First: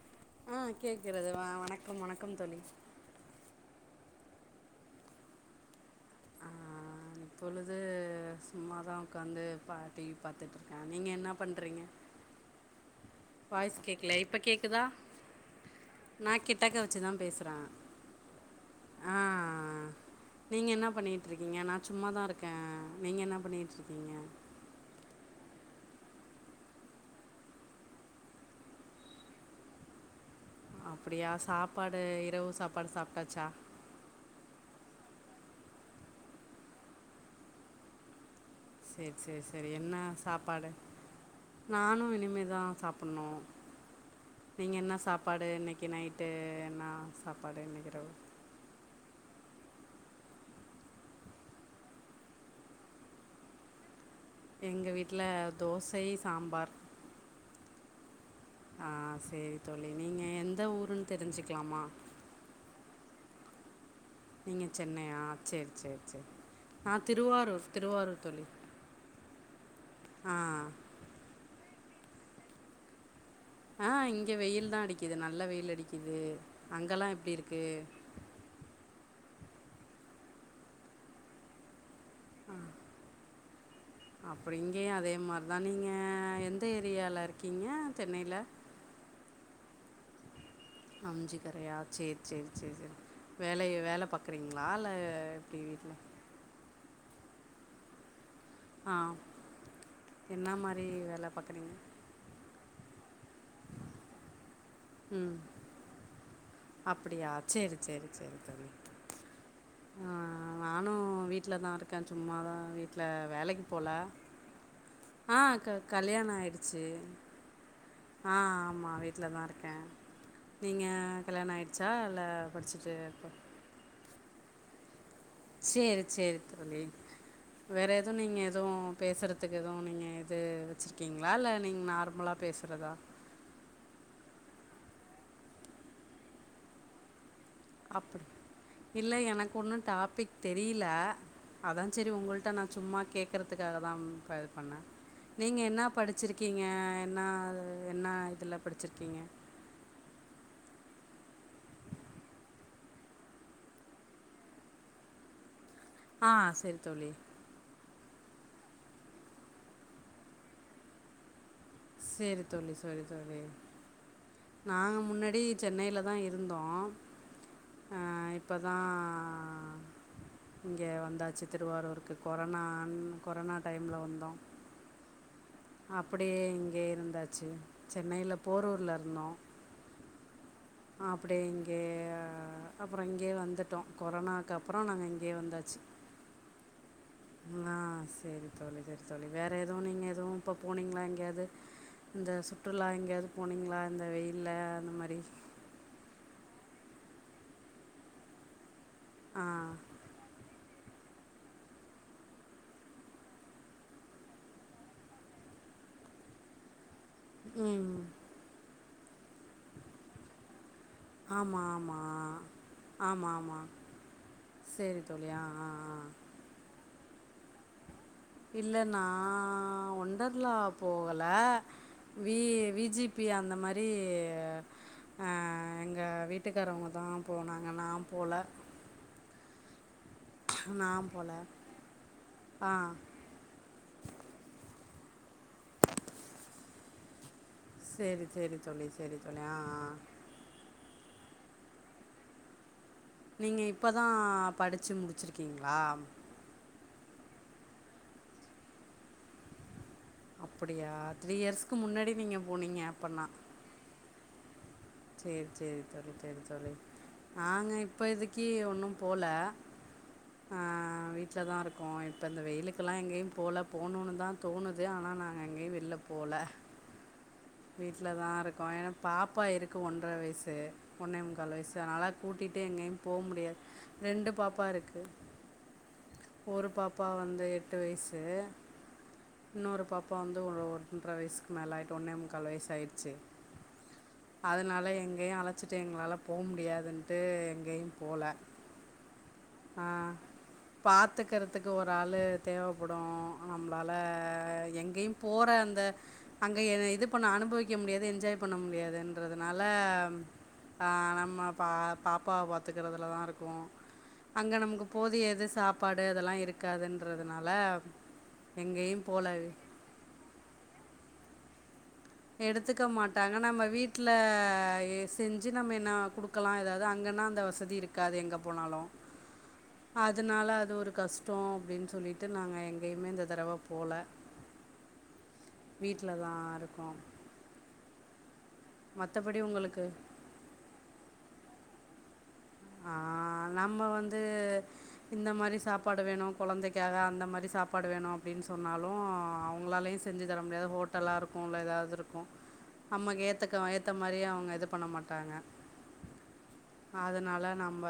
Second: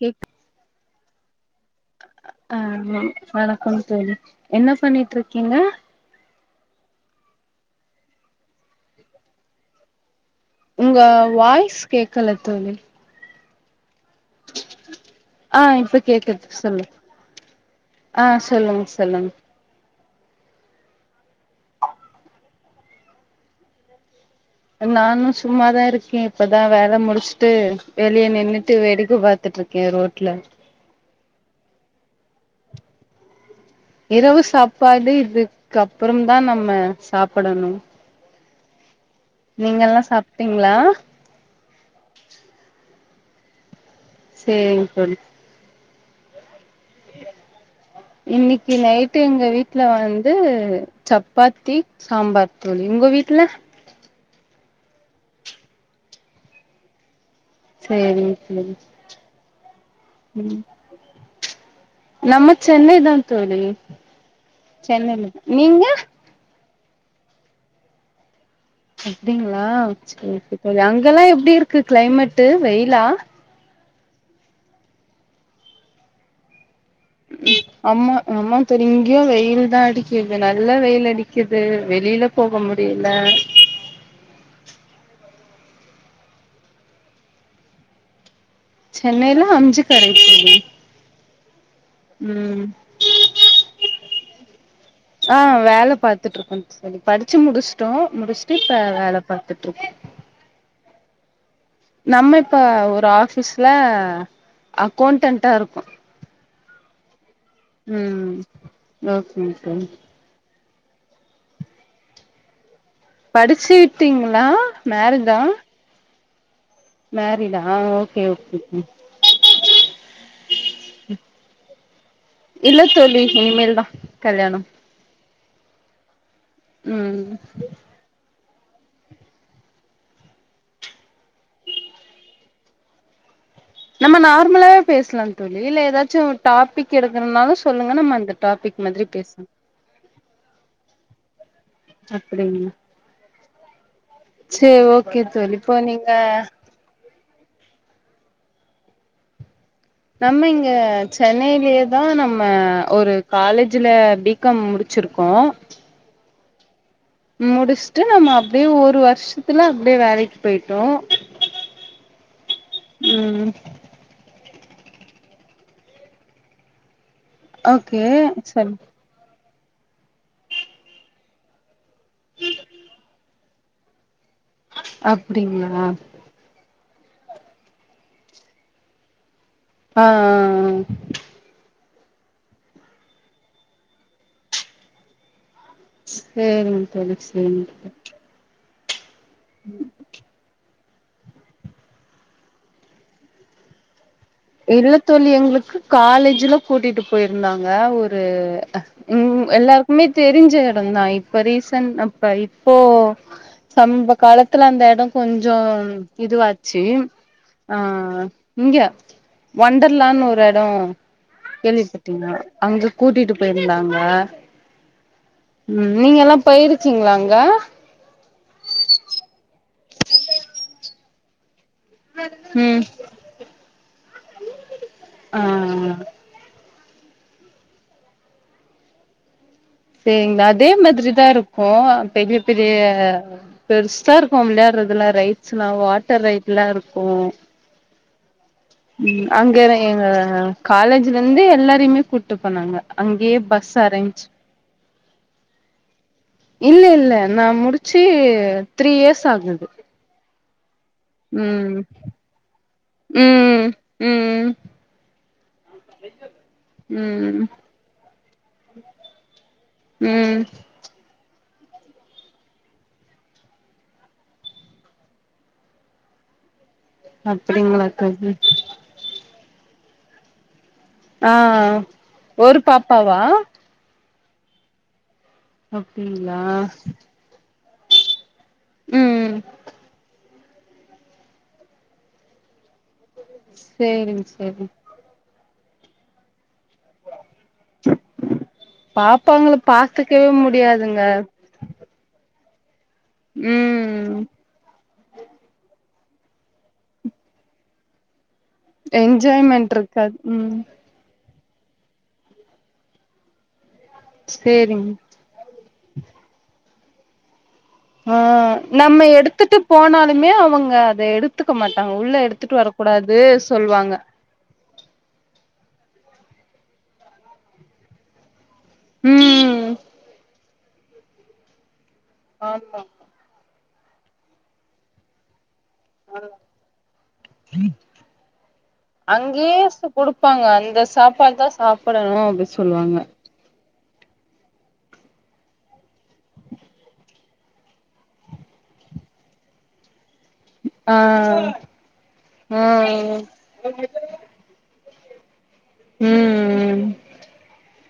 cake ஆஹ் கேக்கிறதுடா வணக்கம் வணக்கம் ஆ தோழி வணக்கம் தோழி என்ன பண்ணிட்டு இருக்கீங்க ஆ இப்பொழுது சும்மாதா உட்காந்து பாட்டி உங்க வாய்ஸ் கேக்கல தோழி வாய்ஸ் கேக் ல இப்ப கேக்குதா ஆ இப்ப நா கேக்குது கிட்டக்க சொல்லு வேச்சுதா பேசற ஆ சொல்லுங்க சொல்லுங்க ஆஹ் நீங்க என்ன பண்ணிட்டு இருக்கீங்க நா சும்மாதா இருக்க நீங்க என்ன பண்ணிட்டு இருக்கீங்க நானு சும்மாதா இருக்கே இப்பதா வேலை முடிச்சுட்டு வெளிய நின்னுட்டு வேடிக்க பாத்துட்டு இருக்கே ரோட்ல அப்டியா சாப்பாடு இரவு சாப்பாடு சாப்ட்டாச்சா இரவு சாப்பாடு இதுக்கு அப்புறம்தா நம்ம சாப்பிடணு செரி செரி செரி என்ன சாப்பாடு சாப்ட்டீங்களா நானு இனிமேதா சாப் பண்ணு நீங்க சேரிங்க என்ன தோழி சாப்பாடு இன்னைக் க்கு நைட்டு என்ன சாப்பாடு இன்றைக்கி இரவு இன்னைக்கு நைட்டு எங்க வீட் வீட்ல வந்து சப்பாத்தி சாம்பார் தோழி உங்க வீட்ல எங்க வீட்ல தோசை சாம்பார் செரி ஆ செரி தோழி நீங்க ம் எந்த ஊருன்னு தெரிஞ்சுக் லாமா நம்ம சென்னைதா தோழி நீங்க சென்னையா சென்னைல தா செரி நீங்க செரி செரி நா திருவாரூர் திருவாரூர் தோழி அப்டிங்களா ஆ செரி அங்கல்லா எப்டி இருக்கு கிளைமேட்டு் வெயிலா ஆ இங்க வெயில் தா அடிக்கிது நல்ல வெயில் அடிக்கிது அம்மா அம்மா தெரியு இங்கியு வெயில் தா அடிக்கிது நல்ல வெயில் அடிக்கிது வெளியில போக முடியில அப்டிங்கே அதே மாரி தா நீங்க எந்த ஏரியால இருக்கீங்க சென்னையில சென்னைல அம்ஞிக்கரை தோழி அம்சி கரையா செரி செரி ம் செரி செரி வேலைய வேல பாக்க கிரீங்க ஆ வேலபாத்துட்டு இருக்கோம் தோழி படிச்சு முடிச்சுடோ முடிச் இப்ப ஆ வேல பாத்துட்டுருக் பாக்கறீங்க நம்ம இப்ப ஒரு ஆபீஸ்ல அக்கௌண்டன்டா இருக்கோ அப்டியா ம் ஓகே ஓகே நானு வீட்டுல தா இருக்கே சும்மாதா வீட் படிச்சு விட்டீங்களா மேறிட்டா செ ஆ ஓகே ஆமா வீட்டல தா இருக்கே நீங்க கல்யாண ஆயிருச்சா இல்ல படிச்சி இல்ல தோழி முடிச்சி இனிமேல் தா கல்யாணம் செரி செரி ம் எதுவு பேசுறதுக்கு எதுவு நீங்க இது வச்சிருக்கீங்களா இல்ல நீங்க நார்மலா பேசறதா நம்ம நார்மலாவே பேசலா தோழி இல்ல ஏதாச்சு டாபிக் எடுக்கனுனாலு அப்டி இல்ல எனக்கு ஒண்ணு டாபிக் தெரியல அதா செரி உங்கள்ட்ட நா அப்டிங்களா சும்மா கேக் கறதுக்காக தா அப்ப இது பண்ண சேரி ஓகே தோழி நீங்க இப்போ என்ன படிச்சிருக்கீங்க என்ன என்ன இதல படிச்சிருக்கீங்க நம்ம இங்க சென்னையிலயேதா நம்ம ஒரு காலேஜ்ல பி காம் முடிச்சிருக்கோ ஆ செரி தோழி ட்டு நம்ம அப்டியே ஒரு வருஷத்துல அப்டியே வேலக்கு பேய்ட்டோ செரி தோழி செரி தோழி நாங்க முன்னாடி சென்னைல தா இருந்தோ ஓகே செரி ஆ இங்க வந்தாச்சு திருவாரூர்க் கொரோனான் கொரானா டைல்ல வந்தோ அப் அப்டியே இங்கே இருந் தாச்சு சென்னையில போரூர்ல இருந்தோ ஆ ஆ ஆ ஆ அப்டியே இங்கே அ அப்புறோ இங்கயே வந்துட்டோ கொரோனாக்கு அப்புறோ நாங்க இங்கேயே வந்தாச்சு சேரிங்க தெளிச்சி ஆ [unintelligible] சரி தோழி சரி தோழி வேற ஏதுவு நீங்க எதுவு இப்ப போனீங்களா எங்கயாது இந்த சுற்றுலா எங்கயாது போனீங்களா இந்த வெயில் இல்ல தோழி எங்களுக்கு காலேஜ்ல கூட்டிட்டு போய்ருந்தாங்க ஒரு ஆ ம் எல்லாருக்குமே தெரிஞ்ச அப்பந் தா இப்ப ரீசன் அப்ப இப்போ சம்ப காலத்துல அந்த இடோ கொஞ்சோ இதுவாச்சு ஆ ம் இங்க வண்டர்லான்னு ஒரு எடோ ஆமாம் ஆமாம் கேள்விப்பட்டீங்களா அங்க ஆமாம் கூட்டிட்டு ஆமாம் பேய்ருந்தாங்க சரி தோழி ஆ ஆ ஆ ம் நீங்கல்லா பேய்ரு வச்சீங்ளா அங்க இல்லன்னா ஒண்டர்லா போகல வி ம் விஜிபி அந்த மாரி அ ஆ எங்க வீட்டுக் காரவங்க தா போனாங்க நா போல சேரிங்ளா அதே மாதிரி தா இருக்கு பெரிய பெரிய ஆ பெருசு தா இருக்கு விளையாடுறது அதெல்லா ரைட்ஸ்ல்லா வாட்டர் ரைட்ல்லா இருக்கு சேரி சேரி தோழி சேரி தோழி ஆ ஆ ஆ காலேஜ்லருந்து எல்லாரையுமே கூட்டு போனாங்க அங்கேயே நீங்க பஸ் இப்பதா அரேஞ்ச் படிச்சு முடி ச்சிருக்கீங்களா இல்ல இல்ல நா முடிச்சி த்ரீ இயர்ஸ் ஆகுது அப்படியா த்ரீ இயர்ஸ்க்கு ம் முன்னடி நீங்க போனீங்க அப்பன்னா ம் ம் சேரி சேரி தோழி சேரி தோழி ம் நாங்க இப்ப இதுக்கு கீ ஒன்னு போல ம் க்கோ இப்ப இந்த வெயிலுக்கெல்லா எங்கயு போல போகணுன்னு தா தோணுது ஆனா நாங்க எங்கையு வெளில போல அப்டிங்களா வீட்டுலதா தோழி இருக்கோ ஏன்னா பாப்பா இருக் க்கு ஒன்ற வயசு ஒன்னே ஆ முங்கால் வயசு அதனால ஒரு கூட்டிட்டு எங்கையு போ பாப்பாவா முடியாது ரெண்டு பாப்பா இருக்கு அப் டிங்களா ட்டு வயசு இன்னோறு பாப்பா வந் தொ ஒரு ஒன்ற வயசுக்கு மேல ஆயிட்டு ஒன்னே முக்கால் வயசாயிட் சேரிங்க செரி வச்சுட்டு எங்களால போ முடி முடியாதுன்ட்டு எங்கையு போல பாப்பாங்கள ஆ பாத்துக்கவே முடியாதுங்க பாத்துக்கறதுக்கு ஒரு ஆளு தேவப் ம் கியு போற அந்த அங்க இது பண்ண அனுபவிக்க முடியாது என்ஜாய் பண்ண முடியாதுன்றதுனால என்ஜாய்மெண்ட் இருக்காது ம் ஆ நம்ம பா பாப்பாவ பாத்துக்கறதுல தா இருக்கு அங்க நமக்கு சேரிங் போதிய எது சாப்பாடு அதெல்லா இருக்காதுன்றதுனா ஆ நம்ம எடுத்துட்டு போனாலுமே அவங்க அத எடுத் த்துக்கமாட் எடுத்துக்க மாட்டாங்க நம்ம வீட்டுல எ செஞ்சு நம்ம எ ன்னா குடுக்கலா எதாவது அங்கன்னா அந்த வசதி இருக்காது எங்கப் போனாலு ம் அதனால அத து ஒரு கஷ்டோ அப்டின்னு சொல் சொல்லிட்டு நாங்க ஆமா எங்கேயுமே இந்த தடவைப் போல வீட்டுலதா இருக்கோ அங்கேயே ஸ் குடுப்பாங்க அந்த சாப் ப்பாத சாப்படனு அப்பி சொல்லுவாங்க தூ இந்த மாரி சாப்பாடு வேணு கொழந்தைக்காக அந்த மாரி சாப்பாடு வேணு அப்டின்னு சொன்னாலு அவங்களாளயு செய் செஞ்சு தர முடியாது ஆ ஹோட்டலா இருக்கு இல்லை ஏதாவது இருக்கு ஆ நமக்கு ஏத்தக்க ஏத்த மாரியே அவங்க இது பண்ண மாட் தாங்க ம் அதனால நம்ம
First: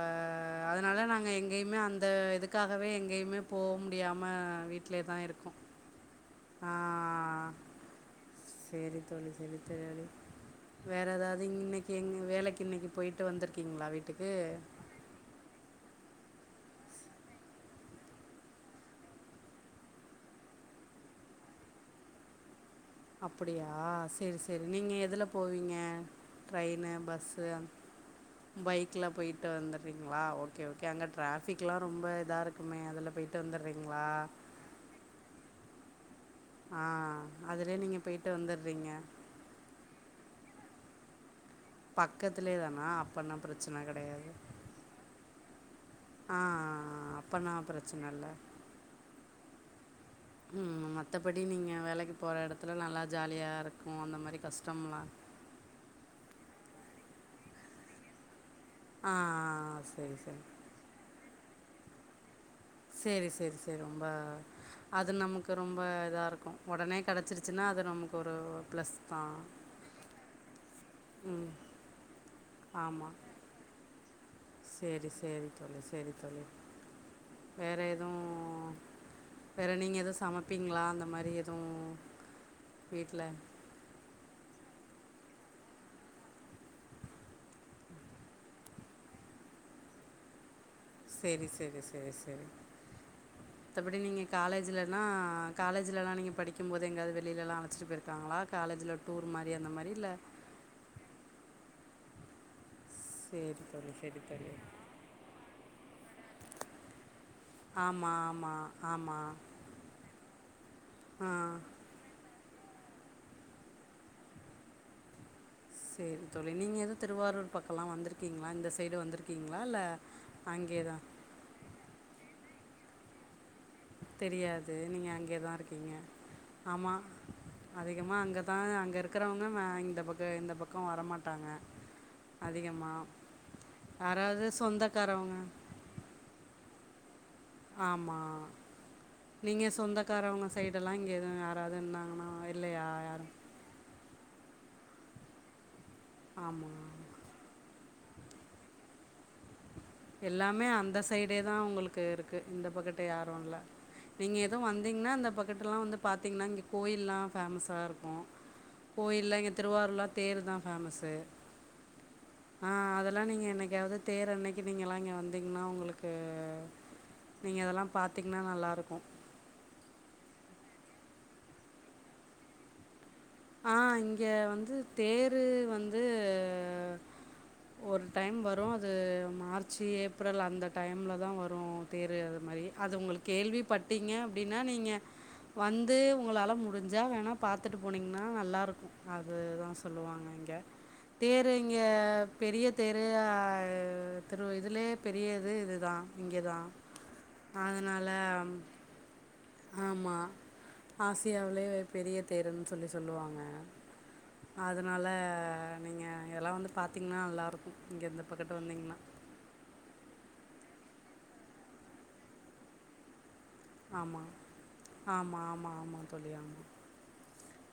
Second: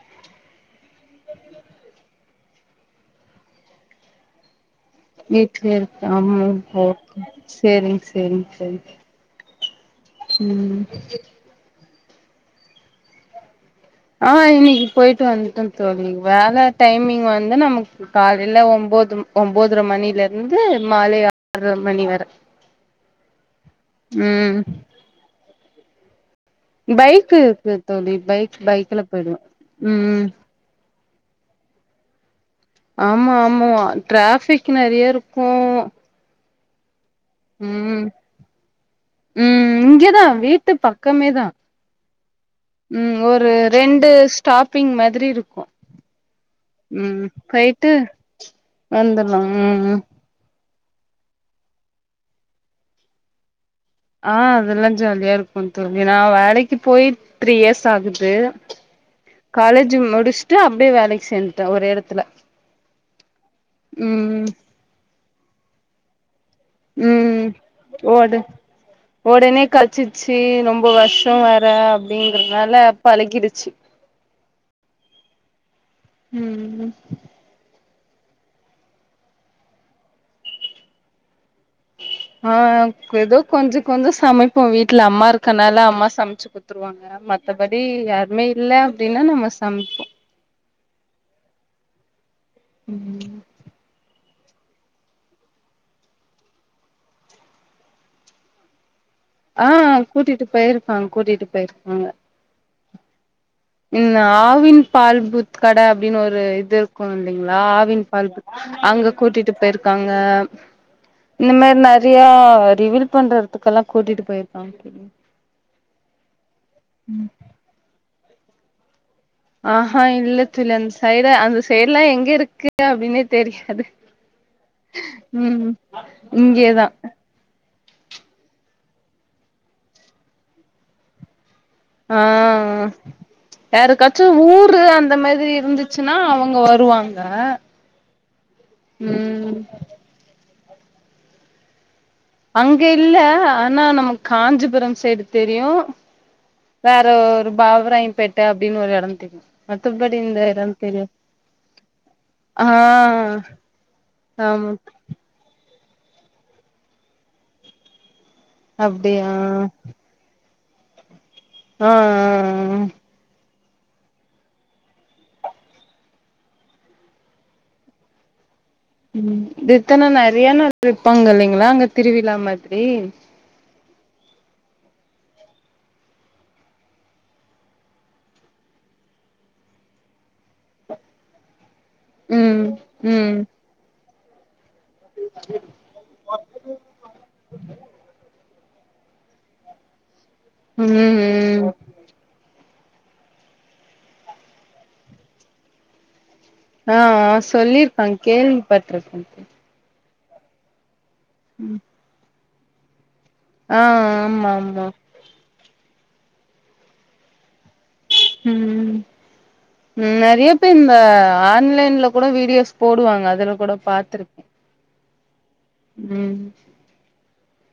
அதனால தா நாங்க எங்கேயுமே அந்த இதுக் க்காகவே எங்கேயுமே போ முடியாம வீட் வீட்லயே இருக்க ஆமா ஓக்கே ஆ, செரிங்க செரிங்க செரி சரி தோழி சரி தோழி உம் வேற ஏதாவது இன்னைக்கு எங்க வேலைக்கின்னைக்கு போயிட்டு வந்துரு குக்கீங்களா வீட்டுக்கு ஆ இன்னைக்கு போயிட்டு வந்துட்டோம் தோழி வேல டைமிங் வந்து நமக்கு காலையில ஒம்போது ஒம்பதர மணில இருந்து மாலை ஆற்ர மணி வர அப்பிடியா சேரி ம் சேரி நீங்க எதுல போவீங்க உம் ட்ரெயினு பைக் பஸ்ஸு அந் இருக்கு தோழி பைக் பைக்ல போயிடுவே போயிட்டு வந்துட்றீங்களா ம் ஓக்கே ஓக்கே அங்க ட்ராஃபிக்லா ரொம்ப இதா இருக் ஆமா ஆமா வ டிராஃபிக் நெறைய இருக்கு ஆ அதுலயே நீங்க உம் போயிட்டு வந்துடுறீங்க உம் இங்கேதா வீட் ட்டு பக்கமே தா பக்கத்துலயே தானா உம் அப்பன்னா ஒரு பிரச்சன ரெண்டு கெடையாது ஸ்டாப்பிங் மாதிரி இருக்கு ஆ உம் அப்பன்னா போயிட்டு பிரச்சன இல்ல வந்துர்லா உம் ம் மத்தபடி நீங்க வேலக்கு போற எடத்துல நல்லா ஜாலியா இருக் ஆ அதெல்லா ஜாலியா இருக்கு தோழி நா வேலைக் க்கு போய் த்ரீ இயர்ஸ் ஆகுது ஆ காலேஜ் சரி சரி முடிச்சிட்டு அப்டியே வேலைக்கு சேர்ந்து ட ஒரே எடத்துல சரி சரி சரி ரொம்ப ம் அது நமக் கு ரொம்ப இதா இருக்கு உம் ஓடு ப்ளஸ் தான் ஒடனே கழச்சிச்சு ரொம்ப வர்ஷொ ம் வேற அப்படிங்கிறதுனாலப் பழகிடுச்சு சேரி சேரி செரி தோழி ம் வேற எது துவு வேற நீங்க எதுவ் சமப்பீங்களா அந்த மாரி எத் ஆஹ் கெதோ கொஞ்ச கொஞ்சொ சமைப் ப்போ வீட்டுல அம்மா இருக்கனால அம்மா சமச்சு குடுத்துருவாங்க மத்தபடி யாருமே இல்ல அப்டின்னா நம்ம சமப்போ செரி செரி செரி செரி உம் காலேஜ்லன்னா காலேஜ்லலா நீங்க படிக்கும் போது எங்காது வெளியிலெல்லா அழச்சிட்டு பேயிருக்காங்களா காலேஜ்ல ஆஹ் கூட்டிட்டு போயிருக்காங் கூட்டிட்டு போயிரு ஆங்க சரி தோழி இந்த சரி தோழி ஆவின் பால் பூத் கட அப்டின்னு ஒரு இது இருக்கு பாத்தீங்லா ஆவின் ஆமாம் பால் பூத் ஆமாம் அங்க ஆமாம் கூட்டிட்டு போய்ற்காங்க ஆ இந்த மாரி நெறய டிவில் பண்ற எடத்துக்கெல்லா கூட்டிட்டு போயிருக்காங்க தோழி சரி தோழி நீங்க எது திருவாரூர் பக்கல்லா வந்துருக் கீங்ளா இந்த சைடு வந்துரு ஆஹா இல்ல தோழி அந்த சைடு அந்த சைடுல்லா எங்க இருக்கு கு அப்டினே தெரியாது தெரியாது நீங்கள் அங்கே தான் உம் இங்யேதா அதிகமா அங்கதா அங்க இருக்கிறவங்க மே இந்த பக்க இந்த பக்கொ வரமாட்டாங்க ஆஹ் அதிகமாக யாருக்காச்சு யாராவது ஊரு அந்த சொந்தக்காரவங்க மாதிரி இருந்துச்சுன்னா அவங்க வருவாங் ஆமா ம் நீங்க சொந்தக்காரவங்க சைடெல்லா இங்கே எது யாராவது இருந்தா அங்க இல்ல ஆனா நமக் காஞ்சிபுரம் சைடு தெரியு ஆமாம் வேற ஒரு பாவ் ப்பராயம்பேட்ட அப்டின்னு ஒரு எடந் தெரியு மத்தபடி இந்த எல்லாமே எடம் அந்த தெரியு சைடேதா உங்களுக்கு இருக்கு ஆ இந்த பக்கட்டு யாரு இல்ல நீங்க எதோ ஆமா வந்தீங்ன்னா இந்த பக்கட்டுல்லா வந்து பாத்திங்ன்னா இங்கே கோயில்லா ஃபேமஸ்ஸா இருக்கு அப்டியா கோயில்ல இங்க திருவாரூர்லா தேரு தா ஃபேமஸ்ஸு அ அ ஆ எங்கையாவது தேரண்னைக்கு நீங்கெல்லா இங்க வந்தீங்ன்னா உங்களுக்கு நீங்க இதெல்லாம் பாத்தீங்ன்னா நல்லா இருக் ம் தித்தன நெறைய நாள் இருப்பாங்க இல்லைங்களா அங்க திருவிழா மாதிரி ஆ இங்கே வந்து தேரு வந்து ஒரு டைம் வரோ அது மார்ச்சு ஏப்ரல் அந்த டைம்ல தா வரோ தேரு அது மாரி ம் அது உங்களுக் ம் கேள்விபட் டீங்க அப்டின் னா நீங்க வந்து உங்களால முடிஞ்சா வேணா பாத்துட்டு போனீங்க நல்லா இருக்கோ அதுதா சொல்லுவாங்க இங் க ம் தேரு ம் இங்க பெரிய தெரு அ திரு இதுலே பெரிய இது இது தா ஆ ஆ சொல்லிருக்க கேள்விப்பட்ருக்க ஆன்டி ஆமா ஆசியாவிலே பெரிய தேருன் சொல்லி சொல்லுவாங் ஆ ஆமா ஆமா நீங்க இதெல்லா வந்து பாத்தீங்னா நல்லா இருக்கோ இங்க இந்த பக்கத்துல ம் வந்தீங்கனா ம் நெறைய இந்த ஆன்லைன்ல கூட வீடியோஸ் போடுவாங்க அதுல கூட பாத்துருக்க ஆமா ஆமா ம்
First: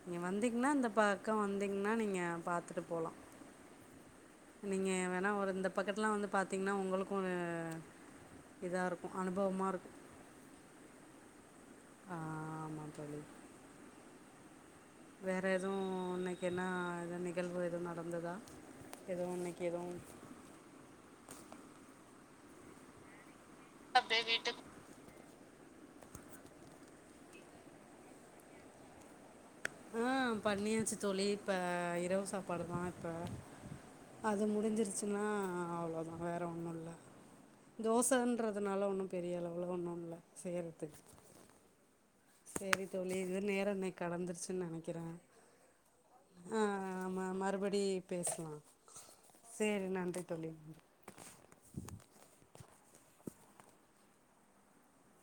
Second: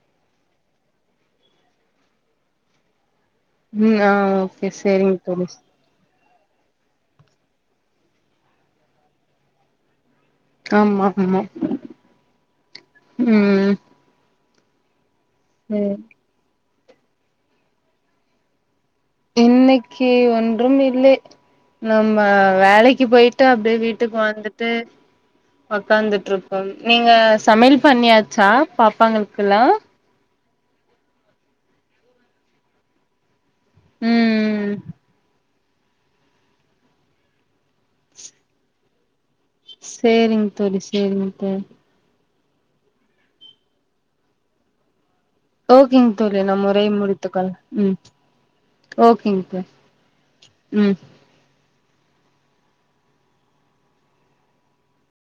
நீங்க வந்தீங்ன்னா இந்த பக்கோ வந்தீங்ன்னா நீங்க பாத்துட்டு போலா ம் ஆ ஓகே சேரிங் தோழி பாத்தீங்னா உங்களுக்கு அ இதா இருக்கு அனுபவமா இருக்கோ ஆமா ஆமா ஆமாம் தோழி ம் வேற எதுவு ம் இன்னைக்கு என்னா வேற நிகழ்வு எதுவு நடந்ததா எதுவும் இன்னைக்கு எதுவும் இன்னிக்கு ஒன்றும் இல்லை நம் வ வேலைக்கு போய்ட் ட்டு அப்டியே வீட்டுக்கு வந்துட்டு ஒக்காந்துட்டுருக்கோ நீங்க சமையல் பண்ணியாச்சா பாப்பாங்களுக்கெல்லா ஆ பண்ணியாச்சு தோழி இப்ப இரவு சாப்பாடுதா இப்ப அது ம் முடிஞ்சிருச்சுன்னா அவ்ளோதா வேற ஒன்னு இல்ல தோசன்றதுனால ஒண்ணு பெரிய அளவு சேரிங் தோழி சேரிங் தோழி சேரி தோழி இதோ நேரோ இன்னைக்கு கடந்துருச்சுன்னு நெனைக்கிற ஓகேங் தோழி நம் உரையை முடித்துக்கொள்லா மறுபடி ம் பேசலாம் ஓகேங் தோழி சரி நன்றி தோழி ம்